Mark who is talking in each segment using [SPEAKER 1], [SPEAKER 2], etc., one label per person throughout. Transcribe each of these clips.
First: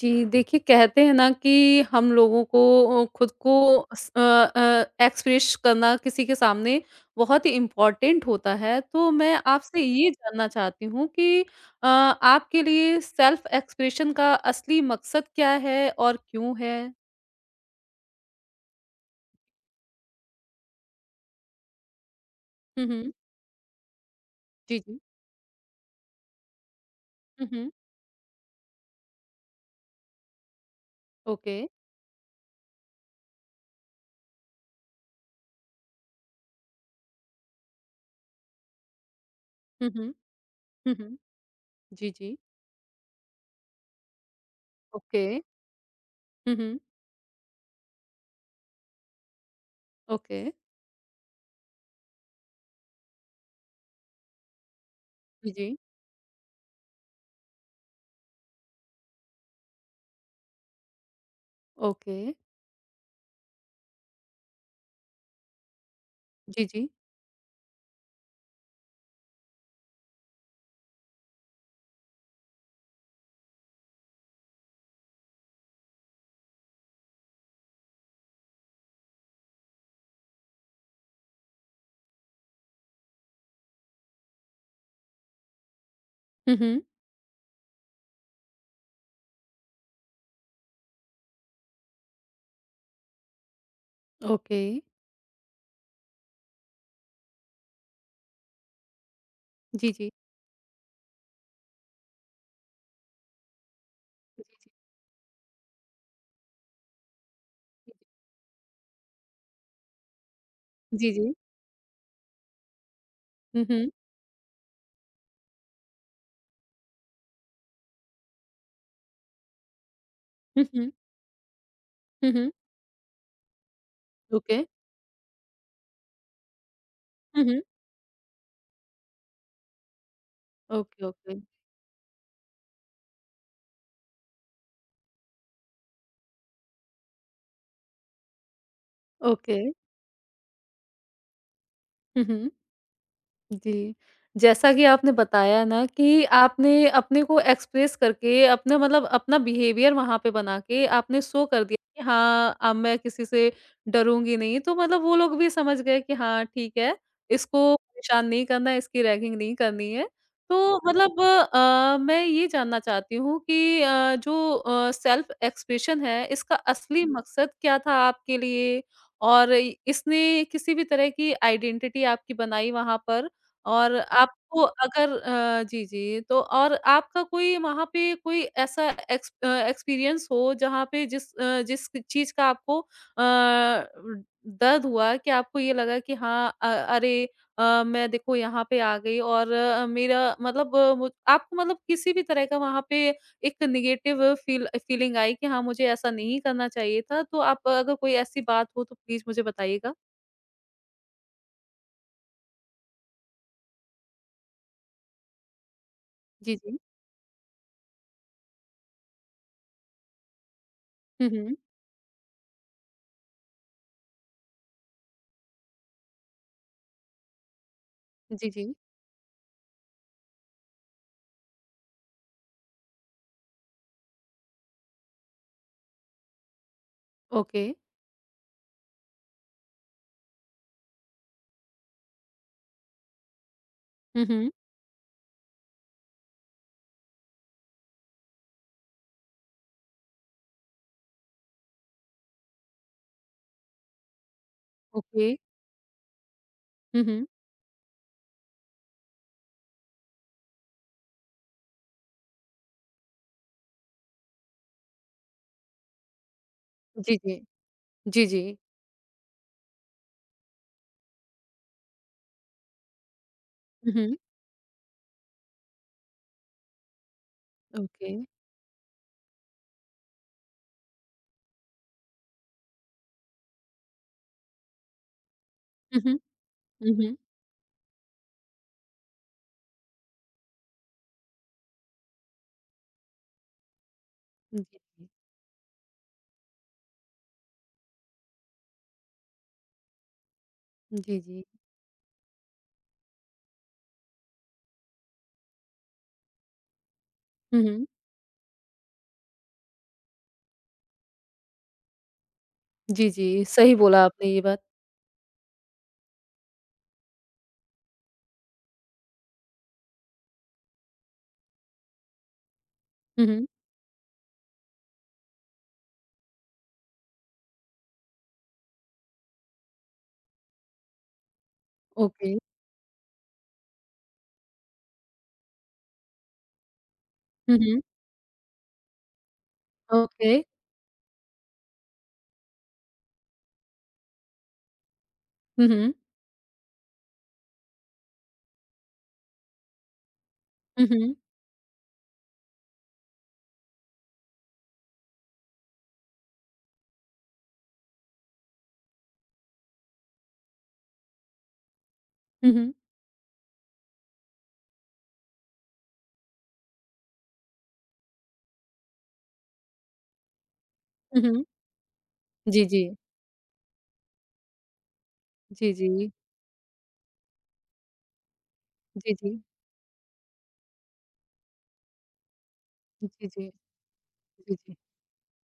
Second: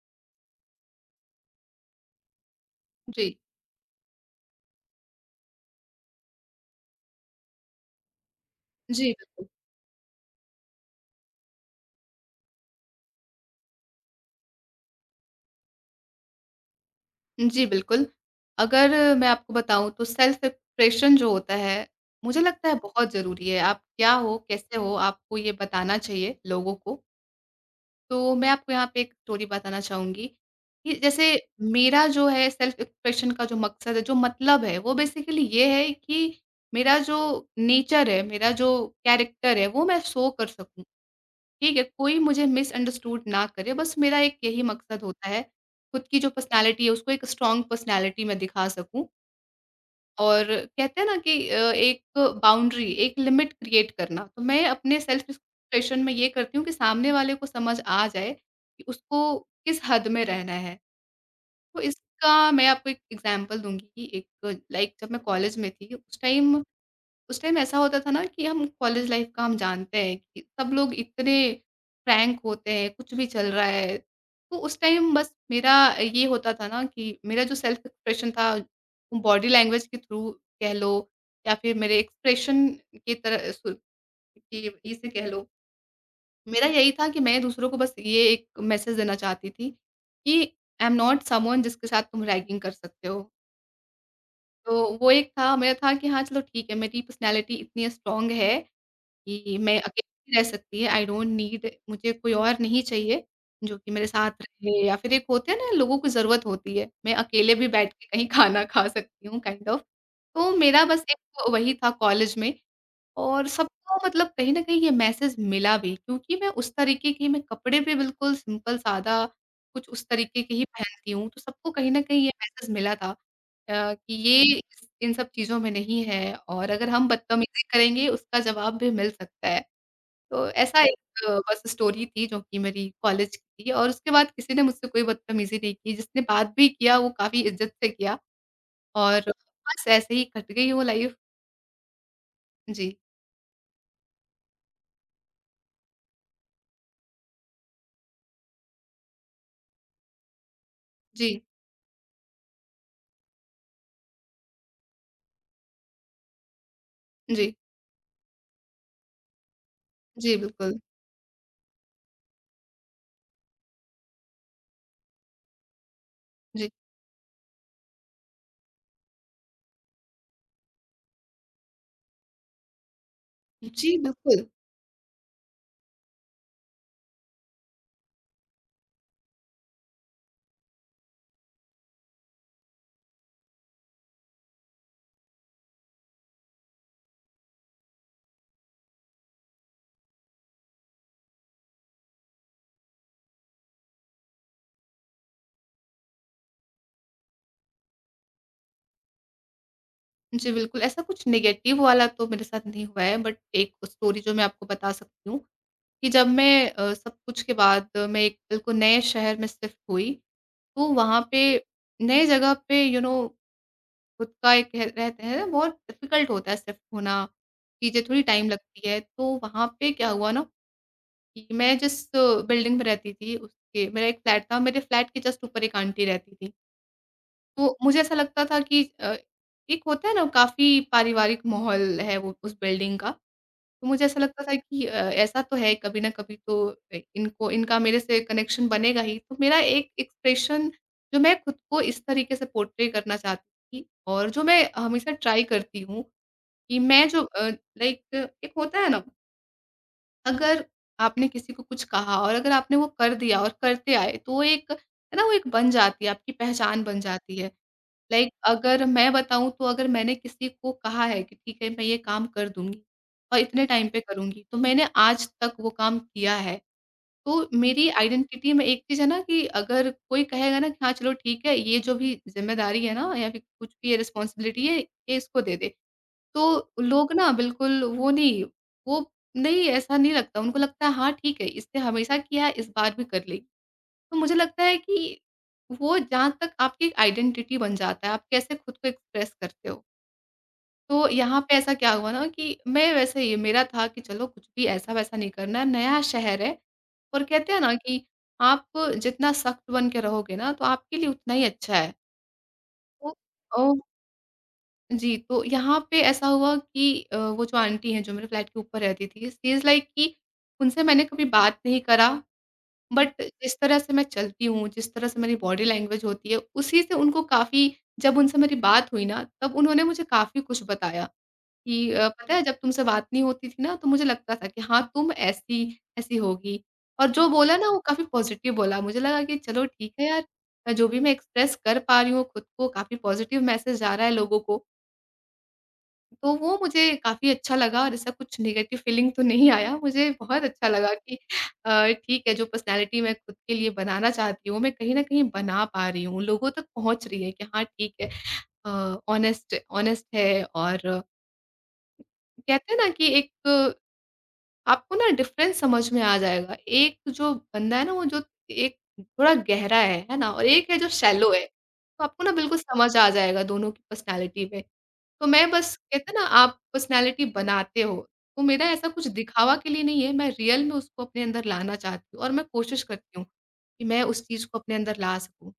[SPEAKER 1] जी, देखिए कहते हैं ना कि हम लोगों को खुद
[SPEAKER 2] जी,
[SPEAKER 1] को एक्सप्रेस करना किसी के सामने बहुत ही इम्पोर्टेंट होता है। तो
[SPEAKER 2] जी,
[SPEAKER 1] मैं
[SPEAKER 2] बिल्कुल।
[SPEAKER 1] आपसे ये जानना चाहती हूँ कि आपके लिए सेल्फ एक्सप्रेशन का असली मकसद क्या है और क्यों है?
[SPEAKER 2] जी, बिल्कुल। अगर मैं आपको बताऊँ तो सेल्फ एक्सप्रेशन जो होता है, मुझे लगता है
[SPEAKER 1] हुँ,
[SPEAKER 2] बहुत
[SPEAKER 1] हुँ।
[SPEAKER 2] ज़रूरी है। आप क्या हो,
[SPEAKER 1] जी,
[SPEAKER 2] कैसे हो,
[SPEAKER 1] जी।
[SPEAKER 2] आपको ये बताना चाहिए लोगों को।
[SPEAKER 1] हुँ, हुँ।
[SPEAKER 2] तो मैं आपको यहाँ पे एक स्टोरी बताना चाहूँगी कि जैसे
[SPEAKER 1] ओके।
[SPEAKER 2] मेरा जो है सेल्फ एक्सप्रेशन का जो मकसद है, जो मतलब है, वो बेसिकली ये है कि मेरा जो नेचर है, मेरा जो कैरेक्टर है, वो
[SPEAKER 1] हुँ,
[SPEAKER 2] मैं
[SPEAKER 1] हुँ।
[SPEAKER 2] शो कर सकूँ।
[SPEAKER 1] हुँ, हुँ।
[SPEAKER 2] ठीक है,
[SPEAKER 1] जी,
[SPEAKER 2] कोई
[SPEAKER 1] जी।
[SPEAKER 2] मुझे मिसअंडरस्टूड ना करे, बस मेरा एक यही मकसद
[SPEAKER 1] ओके।
[SPEAKER 2] होता है, खुद की जो
[SPEAKER 1] हुँ, हुँ।
[SPEAKER 2] पर्सनैलिटी है उसको एक स्ट्रॉन्ग पर्सनैलिटी मैं दिखा सकूँ।
[SPEAKER 1] ओके।
[SPEAKER 2] और कहते हैं ना कि एक बाउंड्री, एक लिमिट क्रिएट करना, तो मैं अपने सेल्फ
[SPEAKER 1] जी, जी।
[SPEAKER 2] एक्सप्रेशन में ये करती हूँ कि सामने वाले को समझ आ जाए कि उसको किस हद में रहना है। तो
[SPEAKER 1] ओके।
[SPEAKER 2] इसका मैं आपको एक एग्ज़ाम्पल दूँगी कि एक लाइक जब मैं कॉलेज में थी, उस टाइम
[SPEAKER 1] जी, जी।
[SPEAKER 2] उस टाइम ऐसा होता था ना कि हम कॉलेज लाइफ का हम जानते हैं कि सब लोग इतने फ्रैंक होते हैं, कुछ भी चल रहा है। तो उस टाइम बस मेरा ये होता था ना कि मेरा जो सेल्फ एक्सप्रेशन था, बॉडी लैंग्वेज के थ्रू कह लो या फिर मेरे एक्सप्रेशन की तरह सु कि इसे कह लो।
[SPEAKER 1] हुँ,
[SPEAKER 2] मेरा
[SPEAKER 1] हुँ।
[SPEAKER 2] यही था कि मैं दूसरों को बस ये एक मैसेज देना चाहती थी कि आई एम नॉट समवन जिसके साथ तुम रैगिंग कर सकते हो।
[SPEAKER 1] ओके।
[SPEAKER 2] तो वो एक था मेरा था कि हाँ, चलो ठीक है, मेरी पर्सनैलिटी इतनी स्ट्रॉन्ग है कि मैं
[SPEAKER 1] जी, जी।
[SPEAKER 2] अकेली रह सकती है, आई डोंट नीड, मुझे कोई और नहीं चाहिए, जो कि मेरे साथ
[SPEAKER 1] जी, जी।
[SPEAKER 2] रहे, या फिर एक होते हैं ना लोगों को ज़रूरत होती है, मैं अकेले भी बैठ के कहीं खाना खा सकती हूँ काइंड ऑफ। तो मेरा बस
[SPEAKER 1] जी, जी।
[SPEAKER 2] एक वही था कॉलेज में, और
[SPEAKER 1] हुँ, हुँ।
[SPEAKER 2] सबको मतलब कहीं न कहीं ये मैसेज मिला भी क्योंकि मैं उस तरीके की, मैं कपड़े भी बिल्कुल सिंपल सादा कुछ उस तरीके के
[SPEAKER 1] हुँ,
[SPEAKER 2] ही
[SPEAKER 1] हुँ।
[SPEAKER 2] पहनती हूँ, तो सबको कहीं न कहीं ये
[SPEAKER 1] हुँ, हुँ।
[SPEAKER 2] मैसेज मिला था कि ये
[SPEAKER 1] ओके।
[SPEAKER 2] इन सब चीज़ों में नहीं है, और अगर हम
[SPEAKER 1] हुँ, हुँ।
[SPEAKER 2] बदतमीज़ी करेंगे उसका जवाब भी मिल सकता है। तो ऐसा
[SPEAKER 1] ओके,
[SPEAKER 2] एक
[SPEAKER 1] ओके।
[SPEAKER 2] बस स्टोरी थी जो कि मेरी कॉलेज की थी, और उसके बाद किसी ने मुझसे कोई बदतमीज़ी नहीं की, जिसने बात भी किया वो काफ़ी इज़्ज़त से किया, और
[SPEAKER 1] ओके।
[SPEAKER 2] बस ऐसे ही कट गई वो लाइफ़।
[SPEAKER 1] हुँ, हुँ।
[SPEAKER 2] जी,
[SPEAKER 1] जी। जैसा कि आपने बताया ना कि आपने अपने को एक्सप्रेस करके अपना मतलब अपना बिहेवियर वहाँ पे बना के आपने
[SPEAKER 2] जी,
[SPEAKER 1] शो कर दिया कि हाँ, अब मैं किसी से डरूँगी नहीं। तो मतलब वो लोग भी समझ गए कि हाँ, ठीक है,
[SPEAKER 2] जी,
[SPEAKER 1] इसको परेशान नहीं करना है, इसकी रैगिंग नहीं करनी है।
[SPEAKER 2] जी, बिल्कुल।
[SPEAKER 1] तो मतलब मैं ये जानना चाहती हूँ कि सेल्फ एक्सप्रेशन है, इसका
[SPEAKER 2] जी,
[SPEAKER 1] असली मकसद क्या था आपके लिए? और इसने किसी भी तरह की आइडेंटिटी आपकी बनाई वहाँ पर? और
[SPEAKER 2] जी, बिल्कुल।
[SPEAKER 1] आपको अगर जी, जी, तो और आपका कोई वहाँ पे कोई ऐसा एक्सपीरियंस हो जहाँ पे जिस चीज़ का आपको दर्द हुआ कि आपको ये लगा कि हाँ अरे मैं देखो यहाँ पे आ गई और मेरा मतलब मु आपको मतलब किसी भी तरह का वहाँ पे एक नेगेटिव फ़ीलिंग आई कि हाँ, मुझे ऐसा नहीं करना चाहिए था। तो आप अगर कोई ऐसी बात हो तो प्लीज़ मुझे बताइएगा?
[SPEAKER 2] जी, बिल्कुल, ऐसा कुछ नेगेटिव वाला तो मेरे साथ नहीं हुआ है, बट एक स्टोरी जो मैं आपको बता सकती हूँ कि जब
[SPEAKER 1] जी,
[SPEAKER 2] मैं
[SPEAKER 1] जी।
[SPEAKER 2] सब कुछ के बाद मैं एक बिल्कुल नए शहर में शिफ्ट हुई, तो वहाँ
[SPEAKER 1] हुँ,
[SPEAKER 2] पे
[SPEAKER 1] हुँ।
[SPEAKER 2] नए जगह पे खुद का एक रह रहता है ना, बहुत डिफ़िकल्ट होता है शिफ्ट होना, चीज़ें थोड़ी टाइम
[SPEAKER 1] जी, जी।
[SPEAKER 2] लगती है। तो वहाँ पे क्या हुआ ना कि मैं जिस बिल्डिंग में रहती थी उसके, मेरा एक फ्लैट था, मेरे फ्लैट के जस्ट ऊपर एक आंटी रहती थी।
[SPEAKER 1] ओके।
[SPEAKER 2] तो मुझे ऐसा लगता था कि एक होता है ना, काफ़ी पारिवारिक माहौल है वो उस बिल्डिंग का। तो मुझे ऐसा
[SPEAKER 1] हुँ,
[SPEAKER 2] लगता
[SPEAKER 1] हुँ।
[SPEAKER 2] था कि ऐसा तो है, कभी ना कभी तो इनको इनका मेरे से कनेक्शन बनेगा ही। तो मेरा एक एक्सप्रेशन जो मैं खुद को इस तरीके से पोर्ट्रे करना चाहती थी, और जो मैं हमेशा
[SPEAKER 1] ओके।
[SPEAKER 2] ट्राई करती हूँ कि
[SPEAKER 1] हुँ,
[SPEAKER 2] मैं जो
[SPEAKER 1] हुँ।
[SPEAKER 2] लाइक एक होता है ना, अगर आपने किसी को कुछ कहा और अगर आपने वो कर दिया और करते आए, तो वो एक है ना, वो एक बन जाती है, आपकी पहचान बन
[SPEAKER 1] जी,
[SPEAKER 2] जाती
[SPEAKER 1] जी।
[SPEAKER 2] है।
[SPEAKER 1] जी,
[SPEAKER 2] लाइक
[SPEAKER 1] जी।
[SPEAKER 2] अगर मैं बताऊँ तो अगर मैंने किसी को कहा है कि ठीक है मैं ये काम कर दूँगी और इतने टाइम
[SPEAKER 1] हुँ,
[SPEAKER 2] पे
[SPEAKER 1] हुँ।
[SPEAKER 2] करूँगी, तो मैंने आज तक वो काम किया है। तो मेरी
[SPEAKER 1] ओके।
[SPEAKER 2] आइडेंटिटी में एक चीज़ है ना कि अगर कोई कहेगा ना कि हाँ, चलो ठीक है, ये जो भी ज़िम्मेदारी है ना या फिर कुछ भी ये रिस्पॉन्सिबिलिटी है, ये इसको दे दे।
[SPEAKER 1] हुँ, हुँ।
[SPEAKER 2] तो
[SPEAKER 1] हुँ,
[SPEAKER 2] लोग
[SPEAKER 1] हुँ।
[SPEAKER 2] ना बिल्कुल वो नहीं ऐसा नहीं लगता, उनको लगता है हाँ, ठीक है, इसने हमेशा किया है इस बार भी कर ले। तो मुझे
[SPEAKER 1] जी,
[SPEAKER 2] लगता है
[SPEAKER 1] जी।
[SPEAKER 2] कि वो जहाँ तक आपकी एक आइडेंटिटी बन जाता है, आप कैसे खुद को एक्सप्रेस करते हो। तो
[SPEAKER 1] जी,
[SPEAKER 2] यहाँ
[SPEAKER 1] जी।
[SPEAKER 2] पे ऐसा क्या हुआ ना कि मैं वैसे ही मेरा था कि चलो कुछ भी ऐसा-वैसा नहीं करना है, नया शहर है, और कहते
[SPEAKER 1] हुँ,
[SPEAKER 2] हैं ना
[SPEAKER 1] हुँ।
[SPEAKER 2] कि आप जितना सख्त बन के रहोगे ना तो आपके लिए उतना ही अच्छा है।
[SPEAKER 1] जी,
[SPEAKER 2] तो
[SPEAKER 1] जी,
[SPEAKER 2] ओ
[SPEAKER 1] सही बोला आपने ये बात।
[SPEAKER 2] जी, तो यहाँ पे ऐसा हुआ कि वो जो आंटी हैं जो मेरे फ्लैट के ऊपर रहती थी, शी इज़ लाइक कि उनसे मैंने कभी बात नहीं करा। बट
[SPEAKER 1] हुँ, हुँ।
[SPEAKER 2] जिस तरह से मैं चलती हूँ, जिस तरह से मेरी बॉडी लैंग्वेज होती है, उसी से उनको काफ़ी, जब उनसे मेरी बात हुई ना, तब उन्होंने मुझे काफ़ी कुछ बताया कि "पता
[SPEAKER 1] ओके।
[SPEAKER 2] है, जब तुमसे बात नहीं होती थी ना, तो मुझे लगता था कि हाँ, तुम ऐसी, ऐसी होगी।" और जो
[SPEAKER 1] हुँ,
[SPEAKER 2] बोला ना, वो
[SPEAKER 1] हुँ।
[SPEAKER 2] काफ़ी पॉज़िटिव बोला। मुझे लगा कि चलो ठीक है यार,
[SPEAKER 1] ओके।
[SPEAKER 2] जो भी मैं एक्सप्रेस कर पा रही हूँ खुद को, काफ़ी पॉज़िटिव मैसेज जा रहा है लोगों को।
[SPEAKER 1] हुँ, हुँ।
[SPEAKER 2] तो वो मुझे काफ़ी अच्छा लगा, और ऐसा कुछ नेगेटिव फ़ीलिंग तो नहीं आया। मुझे बहुत अच्छा
[SPEAKER 1] हुँ,
[SPEAKER 2] लगा
[SPEAKER 1] हुँ।
[SPEAKER 2] कि ठीक है, जो पर्सनैलिटी मैं खुद के लिए बनाना चाहती हूँ, मैं कहीं न कहीं बना पा रही हूँ, लोगों तक पहुँच रही है कि हाँ, ठीक है, ऑनेस्ट ऑनेस्ट है। और
[SPEAKER 1] हुँ, हुँ।
[SPEAKER 2] कहते हैं ना कि एक आपको ना डिफ़रेंस समझ में आ जाएगा। एक जो बंदा है ना, वो जो एक थोड़ा गहरा है ना? और एक है जो
[SPEAKER 1] हुँ,
[SPEAKER 2] शैलो
[SPEAKER 1] हुँ।
[SPEAKER 2] है। तो आपको ना बिल्कुल
[SPEAKER 1] जी, जी।
[SPEAKER 2] समझ आ जाएगा दोनों की पर्सनैलिटी में। तो मैं
[SPEAKER 1] जी,
[SPEAKER 2] बस,
[SPEAKER 1] जी।
[SPEAKER 2] कहते हैं ना आप पर्सनैलिटी बनाते हो, तो मेरा ऐसा कुछ
[SPEAKER 1] जी, जी।
[SPEAKER 2] दिखावा के लिए नहीं है, मैं रियल में उसको अपने अंदर लाना चाहती हूँ और मैं कोशिश करती हूँ
[SPEAKER 1] जी, जी।
[SPEAKER 2] कि मैं उस चीज़
[SPEAKER 1] जी,
[SPEAKER 2] को
[SPEAKER 1] जी।
[SPEAKER 2] अपने अंदर ला सकूँ।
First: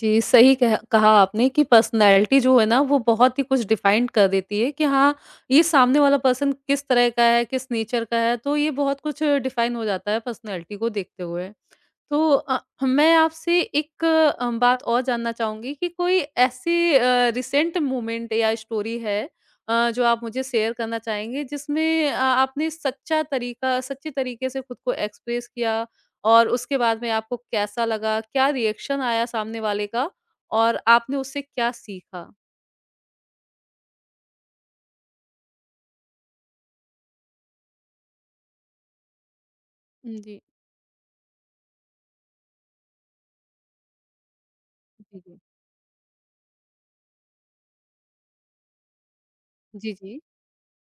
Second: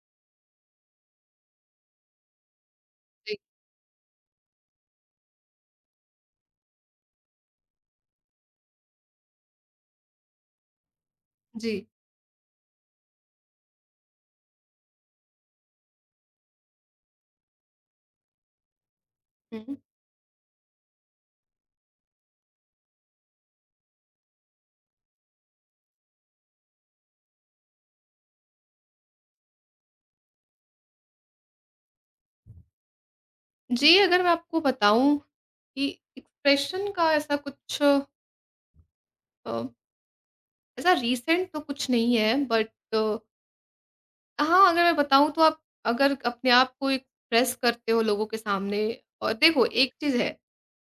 [SPEAKER 1] जी, सही कह कहा आपने कि पर्सनैलिटी जो है ना वो
[SPEAKER 2] जी,
[SPEAKER 1] बहुत ही कुछ डिफाइन कर देती है कि हाँ, ये सामने वाला पर्सन किस तरह का है, किस नेचर का है, तो ये बहुत कुछ डिफाइन हो जाता है पर्सनैलिटी को देखते हुए।
[SPEAKER 2] जी।
[SPEAKER 1] तो मैं आपसे एक बात और जानना चाहूँगी कि कोई ऐसी रिसेंट मोमेंट या स्टोरी है
[SPEAKER 2] हुँ।
[SPEAKER 1] जो आप मुझे शेयर करना चाहेंगे जिसमें आपने सच्चा तरीका सच्चे तरीके से खुद को एक्सप्रेस किया और उसके बाद में आपको कैसा लगा? क्या रिएक्शन आया सामने वाले का? और आपने उससे क्या सीखा?
[SPEAKER 2] जी, अगर मैं आपको बताऊँ कि एक्सप्रेशन का ऐसा कुछ, अ,
[SPEAKER 1] जी,
[SPEAKER 2] ऐसा रीसेंट तो कुछ नहीं है, बट हाँ, अगर मैं
[SPEAKER 1] जी,
[SPEAKER 2] बताऊँ
[SPEAKER 1] जी।
[SPEAKER 2] तो आप अगर अपने आप को एक्सप्रेस करते हो लोगों के सामने, और देखो
[SPEAKER 1] जी,
[SPEAKER 2] एक चीज़
[SPEAKER 1] जी,
[SPEAKER 2] है,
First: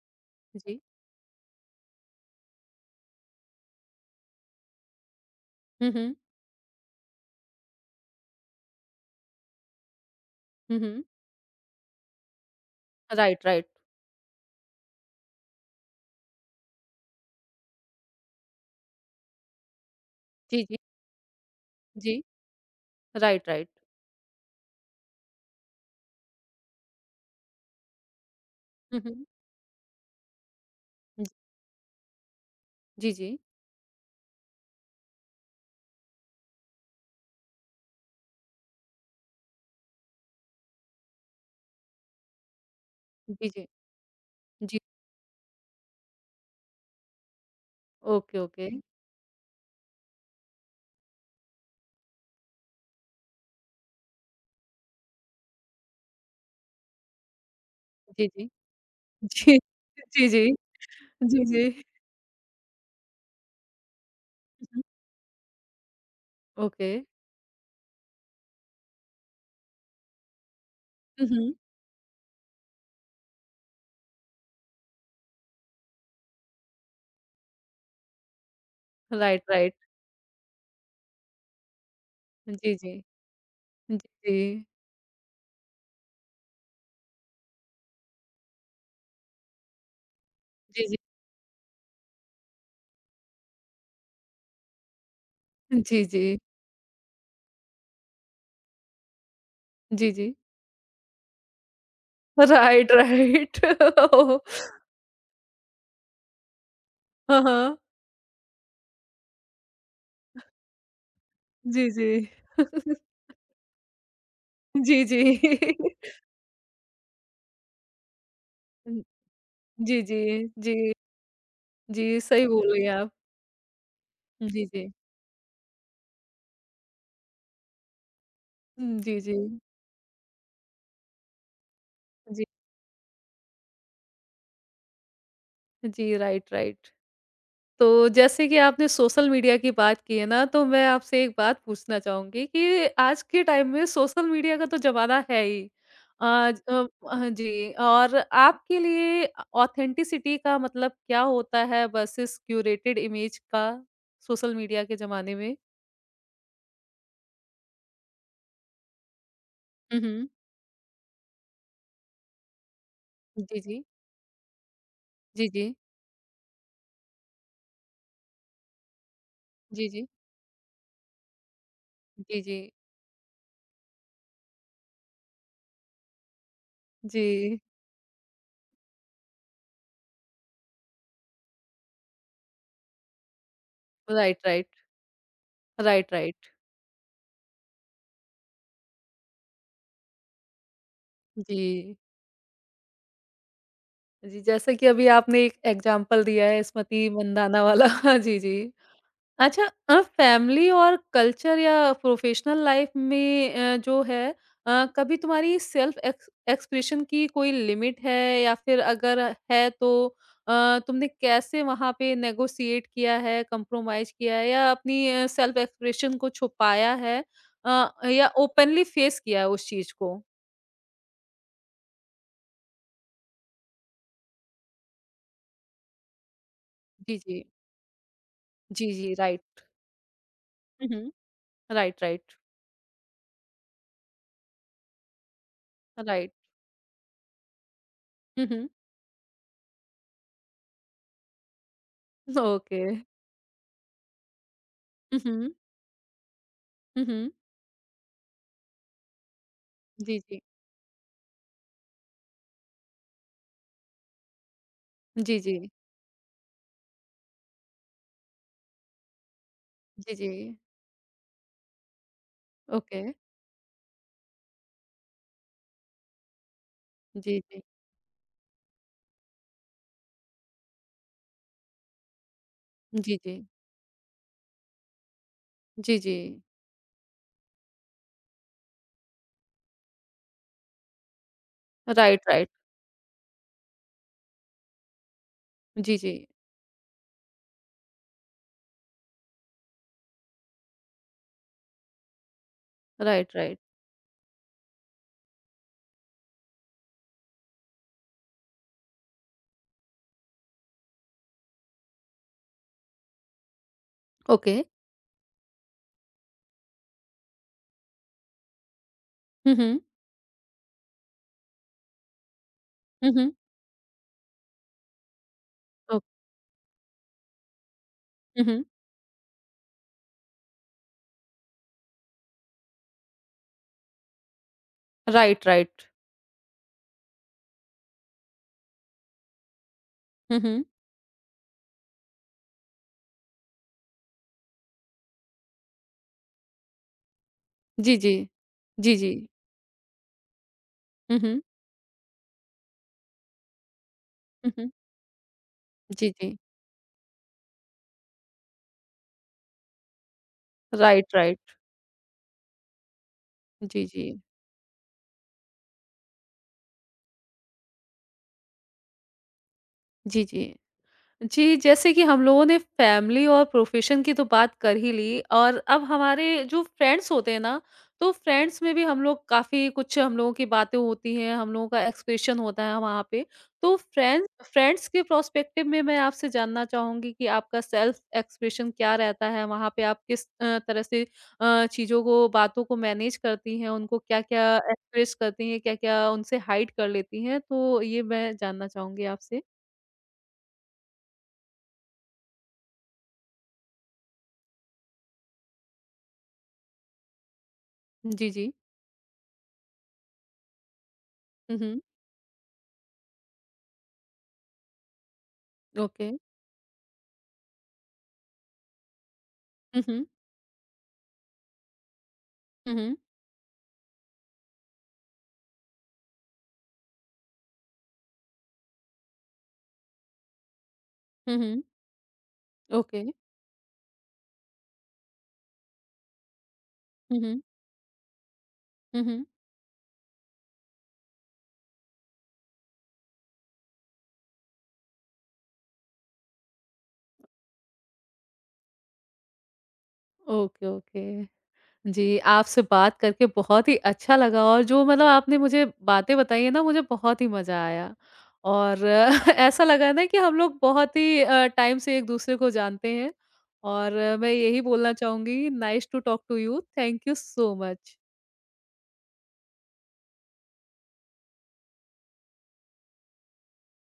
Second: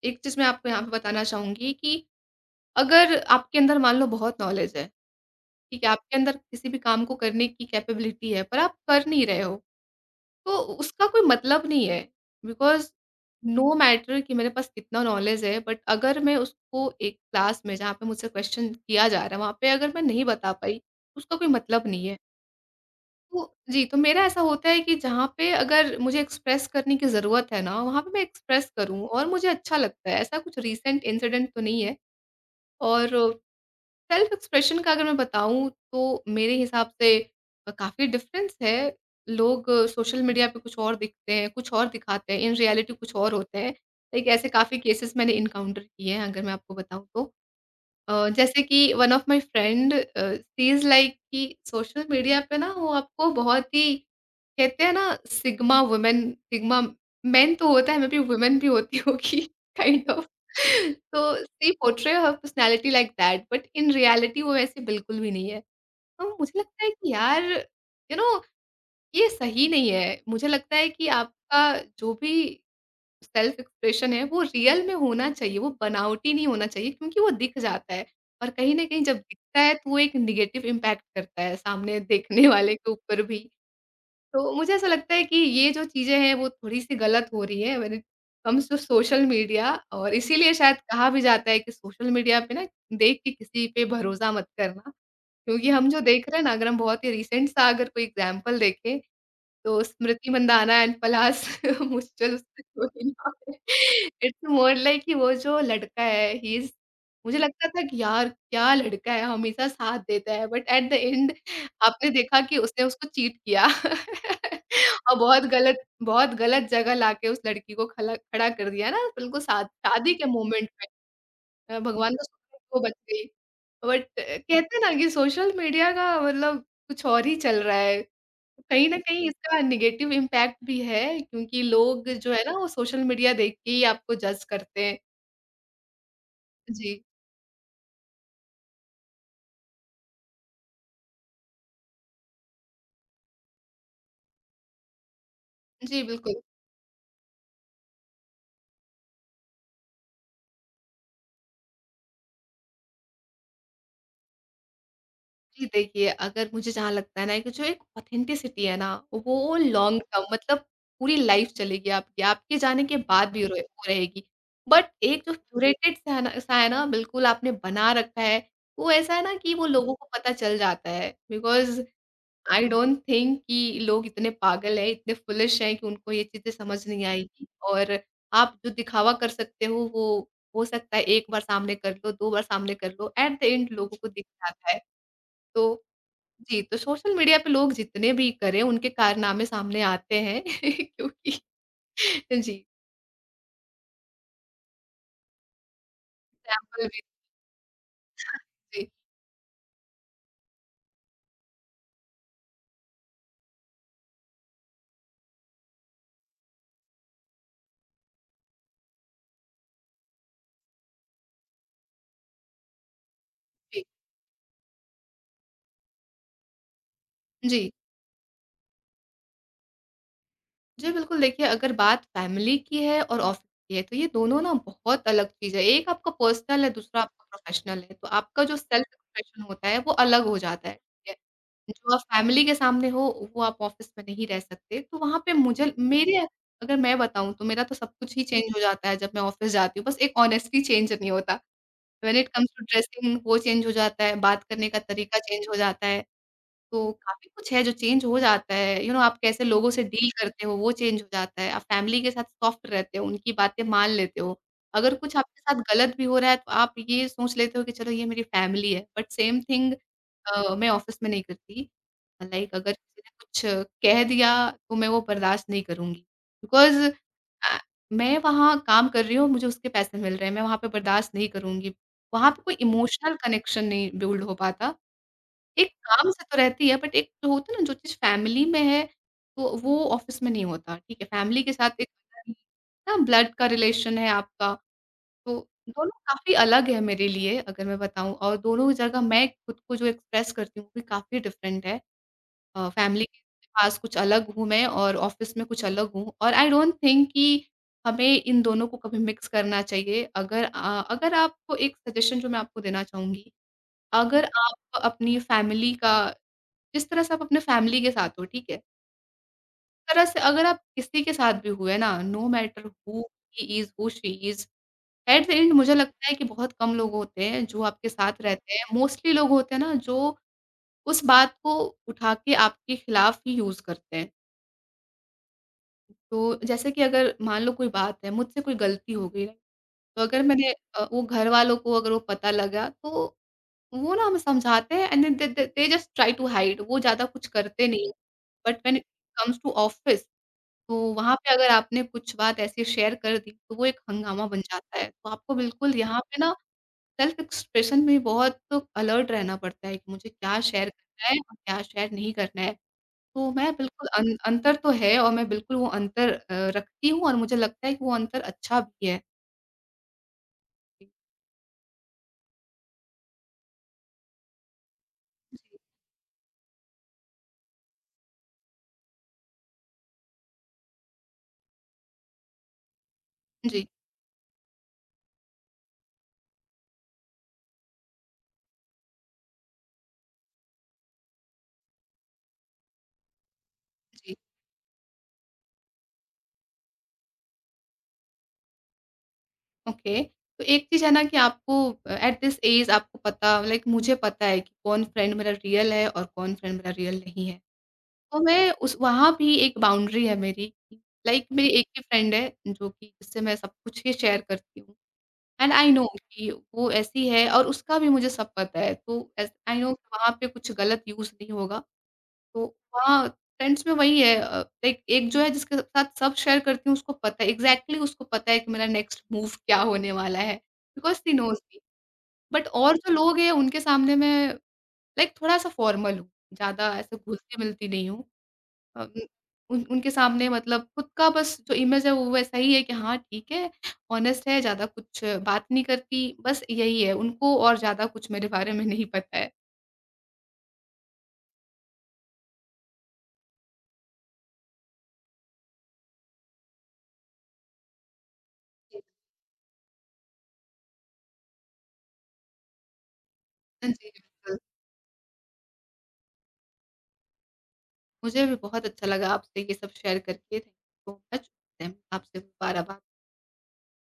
[SPEAKER 2] एक चीज़ मैं आपको
[SPEAKER 1] जी।
[SPEAKER 2] यहाँ पे बताना चाहूँगी कि अगर आपके अंदर मान लो बहुत नॉलेज है, ठीक
[SPEAKER 1] हुँ,
[SPEAKER 2] है,
[SPEAKER 1] हुँ।
[SPEAKER 2] आपके अंदर किसी भी काम को करने की कैपेबिलिटी है, पर आप कर नहीं रहे हो, तो
[SPEAKER 1] हुँ, हुँ।
[SPEAKER 2] उसका कोई मतलब नहीं है। Because
[SPEAKER 1] right, right.
[SPEAKER 2] No matter कि मेरे पास कितना नॉलेज है, बट अगर मैं उसको एक क्लास में जहाँ पे मुझसे क्वेश्चन किया जा रहा है, वहाँ पे अगर मैं नहीं बता
[SPEAKER 1] जी, जी,
[SPEAKER 2] पाई, उसका कोई मतलब नहीं है।
[SPEAKER 1] जी।
[SPEAKER 2] तो
[SPEAKER 1] राइट, राइट।
[SPEAKER 2] जी, तो मेरा ऐसा होता है कि जहाँ पे अगर मुझे एक्सप्रेस करने की ज़रूरत है ना, वहाँ पे मैं एक्सप्रेस
[SPEAKER 1] हुँ,
[SPEAKER 2] करूँ
[SPEAKER 1] हुँ।
[SPEAKER 2] और मुझे अच्छा लगता है। ऐसा कुछ रीसेंट इंसिडेंट तो नहीं है। और
[SPEAKER 1] जी, जी।
[SPEAKER 2] सेल्फ एक्सप्रेशन का अगर मैं बताऊँ तो मेरे हिसाब से काफ़ी डिफ़रेंस है। लोग सोशल मीडिया पे कुछ और दिखते हैं, कुछ और दिखाते हैं, इन रियलिटी कुछ और
[SPEAKER 1] जी,
[SPEAKER 2] होते
[SPEAKER 1] जी।
[SPEAKER 2] हैं। लाइक ऐसे काफ़ी
[SPEAKER 1] जी।
[SPEAKER 2] केसेस मैंने एनकाउंटर किए हैं अगर मैं आपको बताऊँ तो।
[SPEAKER 1] ओके,
[SPEAKER 2] जैसे
[SPEAKER 1] ओके।
[SPEAKER 2] कि one of my friend, she is like कि सोशल मीडिया पे ना वो आपको बहुत ही, कहते हैं ना सिग्मा वुमेन, सिग्मा मेन तो होता है, may be
[SPEAKER 1] ji, ji.
[SPEAKER 2] Women भी होती होगी
[SPEAKER 1] जी।
[SPEAKER 2] काइंड
[SPEAKER 1] जी,
[SPEAKER 2] ऑफ
[SPEAKER 1] जी।
[SPEAKER 2] तो
[SPEAKER 1] जी, जी।
[SPEAKER 2] She portray her personality like that, but in reality वो
[SPEAKER 1] हुँ,
[SPEAKER 2] वैसे
[SPEAKER 1] हुँ।
[SPEAKER 2] बिल्कुल भी नहीं है। तो मुझे लगता
[SPEAKER 1] ओके।
[SPEAKER 2] है कि यार यू you नो know, ये सही नहीं है, मुझे लगता है कि
[SPEAKER 1] हुँ, हुँ।
[SPEAKER 2] आपका जो भी सेल्फ एक्सप्रेशन है वो रियल में होना चाहिए, वो बनावटी नहीं होना चाहिए क्योंकि वो दिख जाता है। और कहीं न कहीं जब
[SPEAKER 1] राइट,
[SPEAKER 2] दिखता है
[SPEAKER 1] राइट।
[SPEAKER 2] तो वो एक नेगेटिव इम्पैक्ट करता है सामने देखने
[SPEAKER 1] जी,
[SPEAKER 2] वाले के
[SPEAKER 1] जी।
[SPEAKER 2] ऊपर भी।
[SPEAKER 1] जी, जी।
[SPEAKER 2] तो मुझे ऐसा लगता है कि ये जो चीज़ें हैं वो थोड़ी-सी गलत हो रही है when it comes to social media, और इसीलिए शायद
[SPEAKER 1] जी, जी।
[SPEAKER 2] कहा भी जाता है कि सोशल मीडिया पे ना देख के किसी पे भरोसा मत करना। क्योंकि हम जो
[SPEAKER 1] जी,
[SPEAKER 2] देख रहे
[SPEAKER 1] जी।
[SPEAKER 2] हैं ना, अगर हम बहुत ही रिसेंट सा अगर कोई एग्ज़ाम्पल देखें तो
[SPEAKER 1] जी,
[SPEAKER 2] स्मृति
[SPEAKER 1] जी।
[SPEAKER 2] मंदाना एंड पलाश मुझसे उससे
[SPEAKER 1] राइट,
[SPEAKER 2] कोई ना है।
[SPEAKER 1] Right. Oh!
[SPEAKER 2] It's more like कि वो जो लड़का है, ही इज़, मुझे
[SPEAKER 1] हाँ,
[SPEAKER 2] लगता
[SPEAKER 1] हाँ।
[SPEAKER 2] था कि यार क्या लड़का है, हमेशा साथ देता है, बट एट द एंड
[SPEAKER 1] जी, जी।
[SPEAKER 2] आपने देखा कि उसने उसको चीट किया
[SPEAKER 1] जी,
[SPEAKER 2] और बहुत
[SPEAKER 1] जी।
[SPEAKER 2] गलत, बहुत गलत जगह लाके उस लड़की को खला खड़ा कर दिया ना,
[SPEAKER 1] हुँ,
[SPEAKER 2] बिल्कुल
[SPEAKER 1] जी,
[SPEAKER 2] शादी
[SPEAKER 1] जी।
[SPEAKER 2] के मोमेंट में।
[SPEAKER 1] जी,
[SPEAKER 2] भगवान
[SPEAKER 1] जी,
[SPEAKER 2] का
[SPEAKER 1] सही
[SPEAKER 2] शुक्र है कि
[SPEAKER 1] बोल
[SPEAKER 2] वो
[SPEAKER 1] रही हैं
[SPEAKER 2] बच
[SPEAKER 1] आप।
[SPEAKER 2] गई। बट
[SPEAKER 1] जी,
[SPEAKER 2] कहते हैं ना
[SPEAKER 1] जी।
[SPEAKER 2] कि सोशल मीडिया का मतलब कुछ और ही चल रहा है। कहीं
[SPEAKER 1] हुँ,
[SPEAKER 2] न
[SPEAKER 1] जी,
[SPEAKER 2] कहीं
[SPEAKER 1] जी।
[SPEAKER 2] इसका नेगेटिव इम्पैक्ट भी है क्योंकि लोग जो
[SPEAKER 1] जी,
[SPEAKER 2] है ना वो सोशल मीडिया देख के ही आपको जज करते हैं।
[SPEAKER 1] जी, राइट, राइट।
[SPEAKER 2] जी,
[SPEAKER 1] तो जैसे कि आपने सोशल मीडिया की बात की है ना, तो मैं आपसे एक बात पूछना चाहूँगी कि आज के टाइम में सोशल मीडिया का तो ज़माना है ही।
[SPEAKER 2] जी बिल्कुल।
[SPEAKER 1] आज हाँ जी, और आपके लिए ऑथेंटिसिटी का मतलब क्या होता है वर्सेस क्यूरेटेड इमेज का सोशल मीडिया के ज़माने में?
[SPEAKER 2] जी देखिए, अगर मुझे जहाँ लगता है ना कि जो एक ऑथेंटिसिटी है ना, वो
[SPEAKER 1] हुँ,
[SPEAKER 2] लॉन्ग टर्म
[SPEAKER 1] हुँ।
[SPEAKER 2] मतलब पूरी लाइफ चलेगी आपकी, आपके जाने के बाद भी
[SPEAKER 1] जी,
[SPEAKER 2] रहे
[SPEAKER 1] जी।
[SPEAKER 2] वो रहेगी। बट एक जो
[SPEAKER 1] जी, जी।
[SPEAKER 2] क्यूरेटेड सा है ना बिल्कुल आपने बना रखा है, वो ऐसा है ना कि वो
[SPEAKER 1] जी,
[SPEAKER 2] लोगों
[SPEAKER 1] जी।
[SPEAKER 2] को पता चल जाता है बिकॉज़
[SPEAKER 1] जी, जी।
[SPEAKER 2] आई डोंट थिंक कि लोग इतने पागल हैं, इतने फूलिश हैं कि उनको ये चीज़ें समझ नहीं आएगी।
[SPEAKER 1] जी।
[SPEAKER 2] और आप जो दिखावा कर सकते हो, वो हो सकता है 1 बार सामने कर लो, 2 बार सामने कर लो, एट द एंड लोगों को दिख
[SPEAKER 1] राइट,
[SPEAKER 2] जाता है।
[SPEAKER 1] राइट।
[SPEAKER 2] तो
[SPEAKER 1] राइट, राइट।
[SPEAKER 2] जी, तो सोशल मीडिया पे लोग जितने भी करें, उनके कारनामे सामने आते हैं क्योंकि
[SPEAKER 1] जी।
[SPEAKER 2] जी,
[SPEAKER 1] जी, जैसे कि अभी आपने एक एग्ज़ाम्पल दिया है
[SPEAKER 2] एग्ज़ाम्पल भी
[SPEAKER 1] स्मृति मंदाना वाला। जी, जी।
[SPEAKER 2] जी,
[SPEAKER 1] अच्छा फैमिली और कल्चर या प्रोफेशनल लाइफ में जो है कभी तुम्हारी सेल्फ एक्सप्रेशन की कोई लिमिट है या फिर अगर है तो तुमने कैसे वहां पे नेगोशिएट किया है
[SPEAKER 2] जी,
[SPEAKER 1] कंप्रोमाइज किया है या अपनी सेल्फ एक्सप्रेशन को छुपाया है
[SPEAKER 2] जी।
[SPEAKER 1] या ओपनली फेस किया है उस चीज को।
[SPEAKER 2] जी, बिल्कुल देखिए अगर बात फ़ैमिली की है और ऑफ़िस की है तो ये दोनों ना बहुत अलग चीज़ है। एक आपका पर्सनल है, दूसरा
[SPEAKER 1] जी,
[SPEAKER 2] आपका
[SPEAKER 1] जी।
[SPEAKER 2] प्रोफ़ेशनल है। तो आपका जो सेल्फ़
[SPEAKER 1] जी, जी।
[SPEAKER 2] Expression
[SPEAKER 1] right.
[SPEAKER 2] होता है वो अलग हो जाता है, ठीक
[SPEAKER 1] हम्म।
[SPEAKER 2] है। जो आप
[SPEAKER 1] राइट, राइट।
[SPEAKER 2] फ़ैमिली के सामने हो वो आप ऑफ़िस में नहीं रह सकते। तो वहाँ पे मुझे मेरे
[SPEAKER 1] राइट।
[SPEAKER 2] अगर मैं बताऊँ तो मेरा तो सब कुछ ही चेंज हो
[SPEAKER 1] हम्म।
[SPEAKER 2] जाता है जब मैं ऑफ़िस जाती हूँ। बस एक ऑनेस्टी चेंज नहीं होता। When it comes to
[SPEAKER 1] okay.
[SPEAKER 2] Dressing वो चेंज हो जाता है, बात करने का तरीका चेंज
[SPEAKER 1] हम्म।
[SPEAKER 2] हो जाता है। तो काफ़ी
[SPEAKER 1] हम्म।
[SPEAKER 2] कुछ है जो चेंज हो जाता है, यू you नो know, आप कैसे लोगों से डील
[SPEAKER 1] जी, जी।
[SPEAKER 2] करते हो वो चेंज हो जाता है, आप फैमिली के साथ सॉफ्ट रहते हो, उनकी बातें मान लेते हो। अगर कुछ
[SPEAKER 1] जी,
[SPEAKER 2] आपके
[SPEAKER 1] जी।
[SPEAKER 2] साथ गलत भी हो रहा है तो आप ये सोच लेते हो कि चलो ये मेरी फैमिली है, बट सेम थिंग
[SPEAKER 1] जी, जी।
[SPEAKER 2] मैं ऑफ़िस में नहीं करती। लाइक अगर
[SPEAKER 1] ओके,
[SPEAKER 2] किसी ने कुछ कह दिया तो मैं वो बर्दाश्त नहीं करूँगी, बिकॉज़
[SPEAKER 1] जी, जी।
[SPEAKER 2] मैं वहाँ काम कर रही हूँ, मुझे उसके पैसे मिल रहे हैं, मैं वहाँ पे बर्दाश्त नहीं करूँगी। वहाँ पे कोई
[SPEAKER 1] जी,
[SPEAKER 2] इमोशनल
[SPEAKER 1] जी।
[SPEAKER 2] कनेक्शन नहीं बिल्ड हो पाता। एक
[SPEAKER 1] जी,
[SPEAKER 2] काम
[SPEAKER 1] जी।
[SPEAKER 2] से तो रहती है बट एक जो होता है ना जो चीज़ फैमिली में है, तो वो ऑफ़िस में नहीं होता, ठीक है? फैमिली के साथ एक
[SPEAKER 1] राइट,
[SPEAKER 2] अलग ही
[SPEAKER 1] राइट।
[SPEAKER 2] ना ब्लड का रिलेशन है आपका, तो
[SPEAKER 1] जी,
[SPEAKER 2] दोनों
[SPEAKER 1] जी।
[SPEAKER 2] काफ़ी अलग है मेरे लिए अगर मैं बताऊँ और दोनों जगह मैं खुद को जो एक्सप्रेस करती हूँ वो भी काफ़ी डिफरेंट है। फैमिली
[SPEAKER 1] राइट,
[SPEAKER 2] के
[SPEAKER 1] राइट।
[SPEAKER 2] पास कुछ अलग हूँ मैं और ऑफ़िस में कुछ अलग हूँ और आई डोंट थिंक कि हमें इन दोनों को कभी मिक्स करना चाहिए। अगर अगर आपको एक सजेशन जो मैं आपको देना चाहूँगी, अगर
[SPEAKER 1] ओके।
[SPEAKER 2] आप अपनी फैमिली का जिस तरह से आप अपने फैमिली के साथ हो, ठीक है?
[SPEAKER 1] हुँ, हुँ।
[SPEAKER 2] उस तरह से अगर आप किसी के साथ भी हुए ना, no matter who
[SPEAKER 1] hmm, hmm.
[SPEAKER 2] He is, who she is, at the end मुझे
[SPEAKER 1] ओ
[SPEAKER 2] लगता है कि बहुत कम लोग होते हैं जो आपके साथ
[SPEAKER 1] हुँ,
[SPEAKER 2] रहते
[SPEAKER 1] हुँ।
[SPEAKER 2] हैं। मोस्टली लोग होते हैं ना जो उस बात को उठा के आपके खिलाफ ही यूज़ करते हैं।
[SPEAKER 1] Right, right.
[SPEAKER 2] तो जैसे कि अगर मान लो कोई बात है, मुझसे कोई गलती हो गई, तो अगर
[SPEAKER 1] हुँ,
[SPEAKER 2] मैंने
[SPEAKER 1] हुँ।
[SPEAKER 2] वो घर वालों को अगर वो पता लगा तो वो ना हमें समझाते हैं and they they they just try to hide वो ज़्यादा कुछ करते नहीं हैं।
[SPEAKER 1] जी, जी।
[SPEAKER 2] बट व्हेन इट
[SPEAKER 1] जी, जी।
[SPEAKER 2] कम्स टू ऑफिस तो वहाँ
[SPEAKER 1] हुँ,
[SPEAKER 2] पे
[SPEAKER 1] हुँ।
[SPEAKER 2] अगर आपने कुछ बात ऐसी शेयर कर दी, तो वो एक हंगामा बन
[SPEAKER 1] हुँ, हुँ।
[SPEAKER 2] जाता है। तो आपको बिल्कुल यहाँ
[SPEAKER 1] जी,
[SPEAKER 2] पे ना
[SPEAKER 1] जी।
[SPEAKER 2] सेल्फ एक्सप्रेशन में बहुत अलर्ट रहना पड़ता है कि मुझे क्या शेयर करना
[SPEAKER 1] राइट,
[SPEAKER 2] है और
[SPEAKER 1] राइट।
[SPEAKER 2] क्या शेयर नहीं करना है। तो मैं
[SPEAKER 1] जी,
[SPEAKER 2] बिल्कुल अन
[SPEAKER 1] जी।
[SPEAKER 2] अंतर तो है और मैं बिल्कुल वो अंतर रखती हूँ और मुझे लगता है कि वो अंतर अच्छा भी है।
[SPEAKER 1] जी, जी।
[SPEAKER 2] जी,
[SPEAKER 1] जी, जैसे कि हम लोगों ने फैमिली और प्रोफ़ेशन की तो बात कर ही ली और अब हमारे जो फ्रेंड्स होते हैं ना, तो फ्रेंड्स में भी हम लोग काफ़ी कुछ हम लोगों की बातें होती हैं, हम लोगों का एक्सप्रेशन होता है वहाँ पे।
[SPEAKER 2] जी,
[SPEAKER 1] तो फ्रेंड्स फ्रेंड्स के प्रोस्पेक्टिव में मैं आपसे जानना चाहूँगी कि आपका सेल्फ़ एक्सप्रेशन क्या रहता है? वहाँ पे आप किस तरह से चीज़ों को, बातों को मैनेज करती हैं, उनको
[SPEAKER 2] जी,
[SPEAKER 1] क्या-क्या एक्सप्रेस करती हैं, क्या-क्या उनसे हाइड कर लेती हैं? तो ये मैं जानना चाहूँगी आपसे।
[SPEAKER 2] ओके। तो एक चीज़ है ना कि आपको एट दिस एज आपको पता लाइक मुझे पता है कि कौन फ्रेंड मेरा रियल है और कौन फ्रेंड मेरा रियल नहीं है। तो
[SPEAKER 1] जी,
[SPEAKER 2] मैं
[SPEAKER 1] जी।
[SPEAKER 2] उस वहाँ भी एक बाउंड्री है मेरी, लाइक मेरी
[SPEAKER 1] हुँ,
[SPEAKER 2] एक
[SPEAKER 1] हुँ।
[SPEAKER 2] ही फ्रेंड है जो कि जिससे मैं सब कुछ ही शेयर करती हूँ एंड आई नो
[SPEAKER 1] ओके।
[SPEAKER 2] कि वो ऐसी है और उसका भी मुझे सब पता है, तो एस आई नो
[SPEAKER 1] हुँ,
[SPEAKER 2] कि
[SPEAKER 1] हुँ।
[SPEAKER 2] वहाँ पे कुछ गलत यूज़ नहीं होगा, तो
[SPEAKER 1] हुँ, हुँ।
[SPEAKER 2] वहाँ फ्रेंड्स में वही है लाइक एक जो है जिसके साथ सब शेयर करती हूँ उसको पता है एग्ज़ैक्टली उसको पता है कि मेरा नेक्स्ट मूव क्या होने वाला है, because she
[SPEAKER 1] hmm,
[SPEAKER 2] knows me
[SPEAKER 1] hmm.
[SPEAKER 2] But और जो
[SPEAKER 1] ओके।
[SPEAKER 2] लोग हैं उनके सामने मैं लाइक थोड़ा-सा फॉर्मल हूँ, ज़्यादा ऐसे
[SPEAKER 1] हुँ, हुँ।
[SPEAKER 2] घुलती-मिलती नहीं हूँ। अ,
[SPEAKER 1] हुँ, हुँ।
[SPEAKER 2] उन उनके सामने मतलब खुद का बस जो इमेज है वो वैसा ही है कि हाँ ठीक है, ऑनेस्ट है, ज़्यादा कुछ बात नहीं करती, बस यही है, उनको और ज़्यादा कुछ मेरे बारे में नहीं पता है।
[SPEAKER 1] Okay, okay. जी, आपसे बात करके बहुत ही अच्छा लगा और जो मतलब आपने मुझे बातें बताई हैं ना, मुझे बहुत ही मज़ा आया
[SPEAKER 2] जी।
[SPEAKER 1] और ऐसा लगा ना कि हम लोग बहुत ही टाइम से एक-दूसरे को जानते हैं
[SPEAKER 2] हाँ जी,
[SPEAKER 1] और मैं
[SPEAKER 2] बिल्कुल।
[SPEAKER 1] यही बोलना चाहूँगी nice to talk to you. Thank you so much.
[SPEAKER 2] मुझे भी बहुत अच्छा लगा आपसे ये सब शेयर करके, थैंक यू सो मच। आपसे दोबारा बात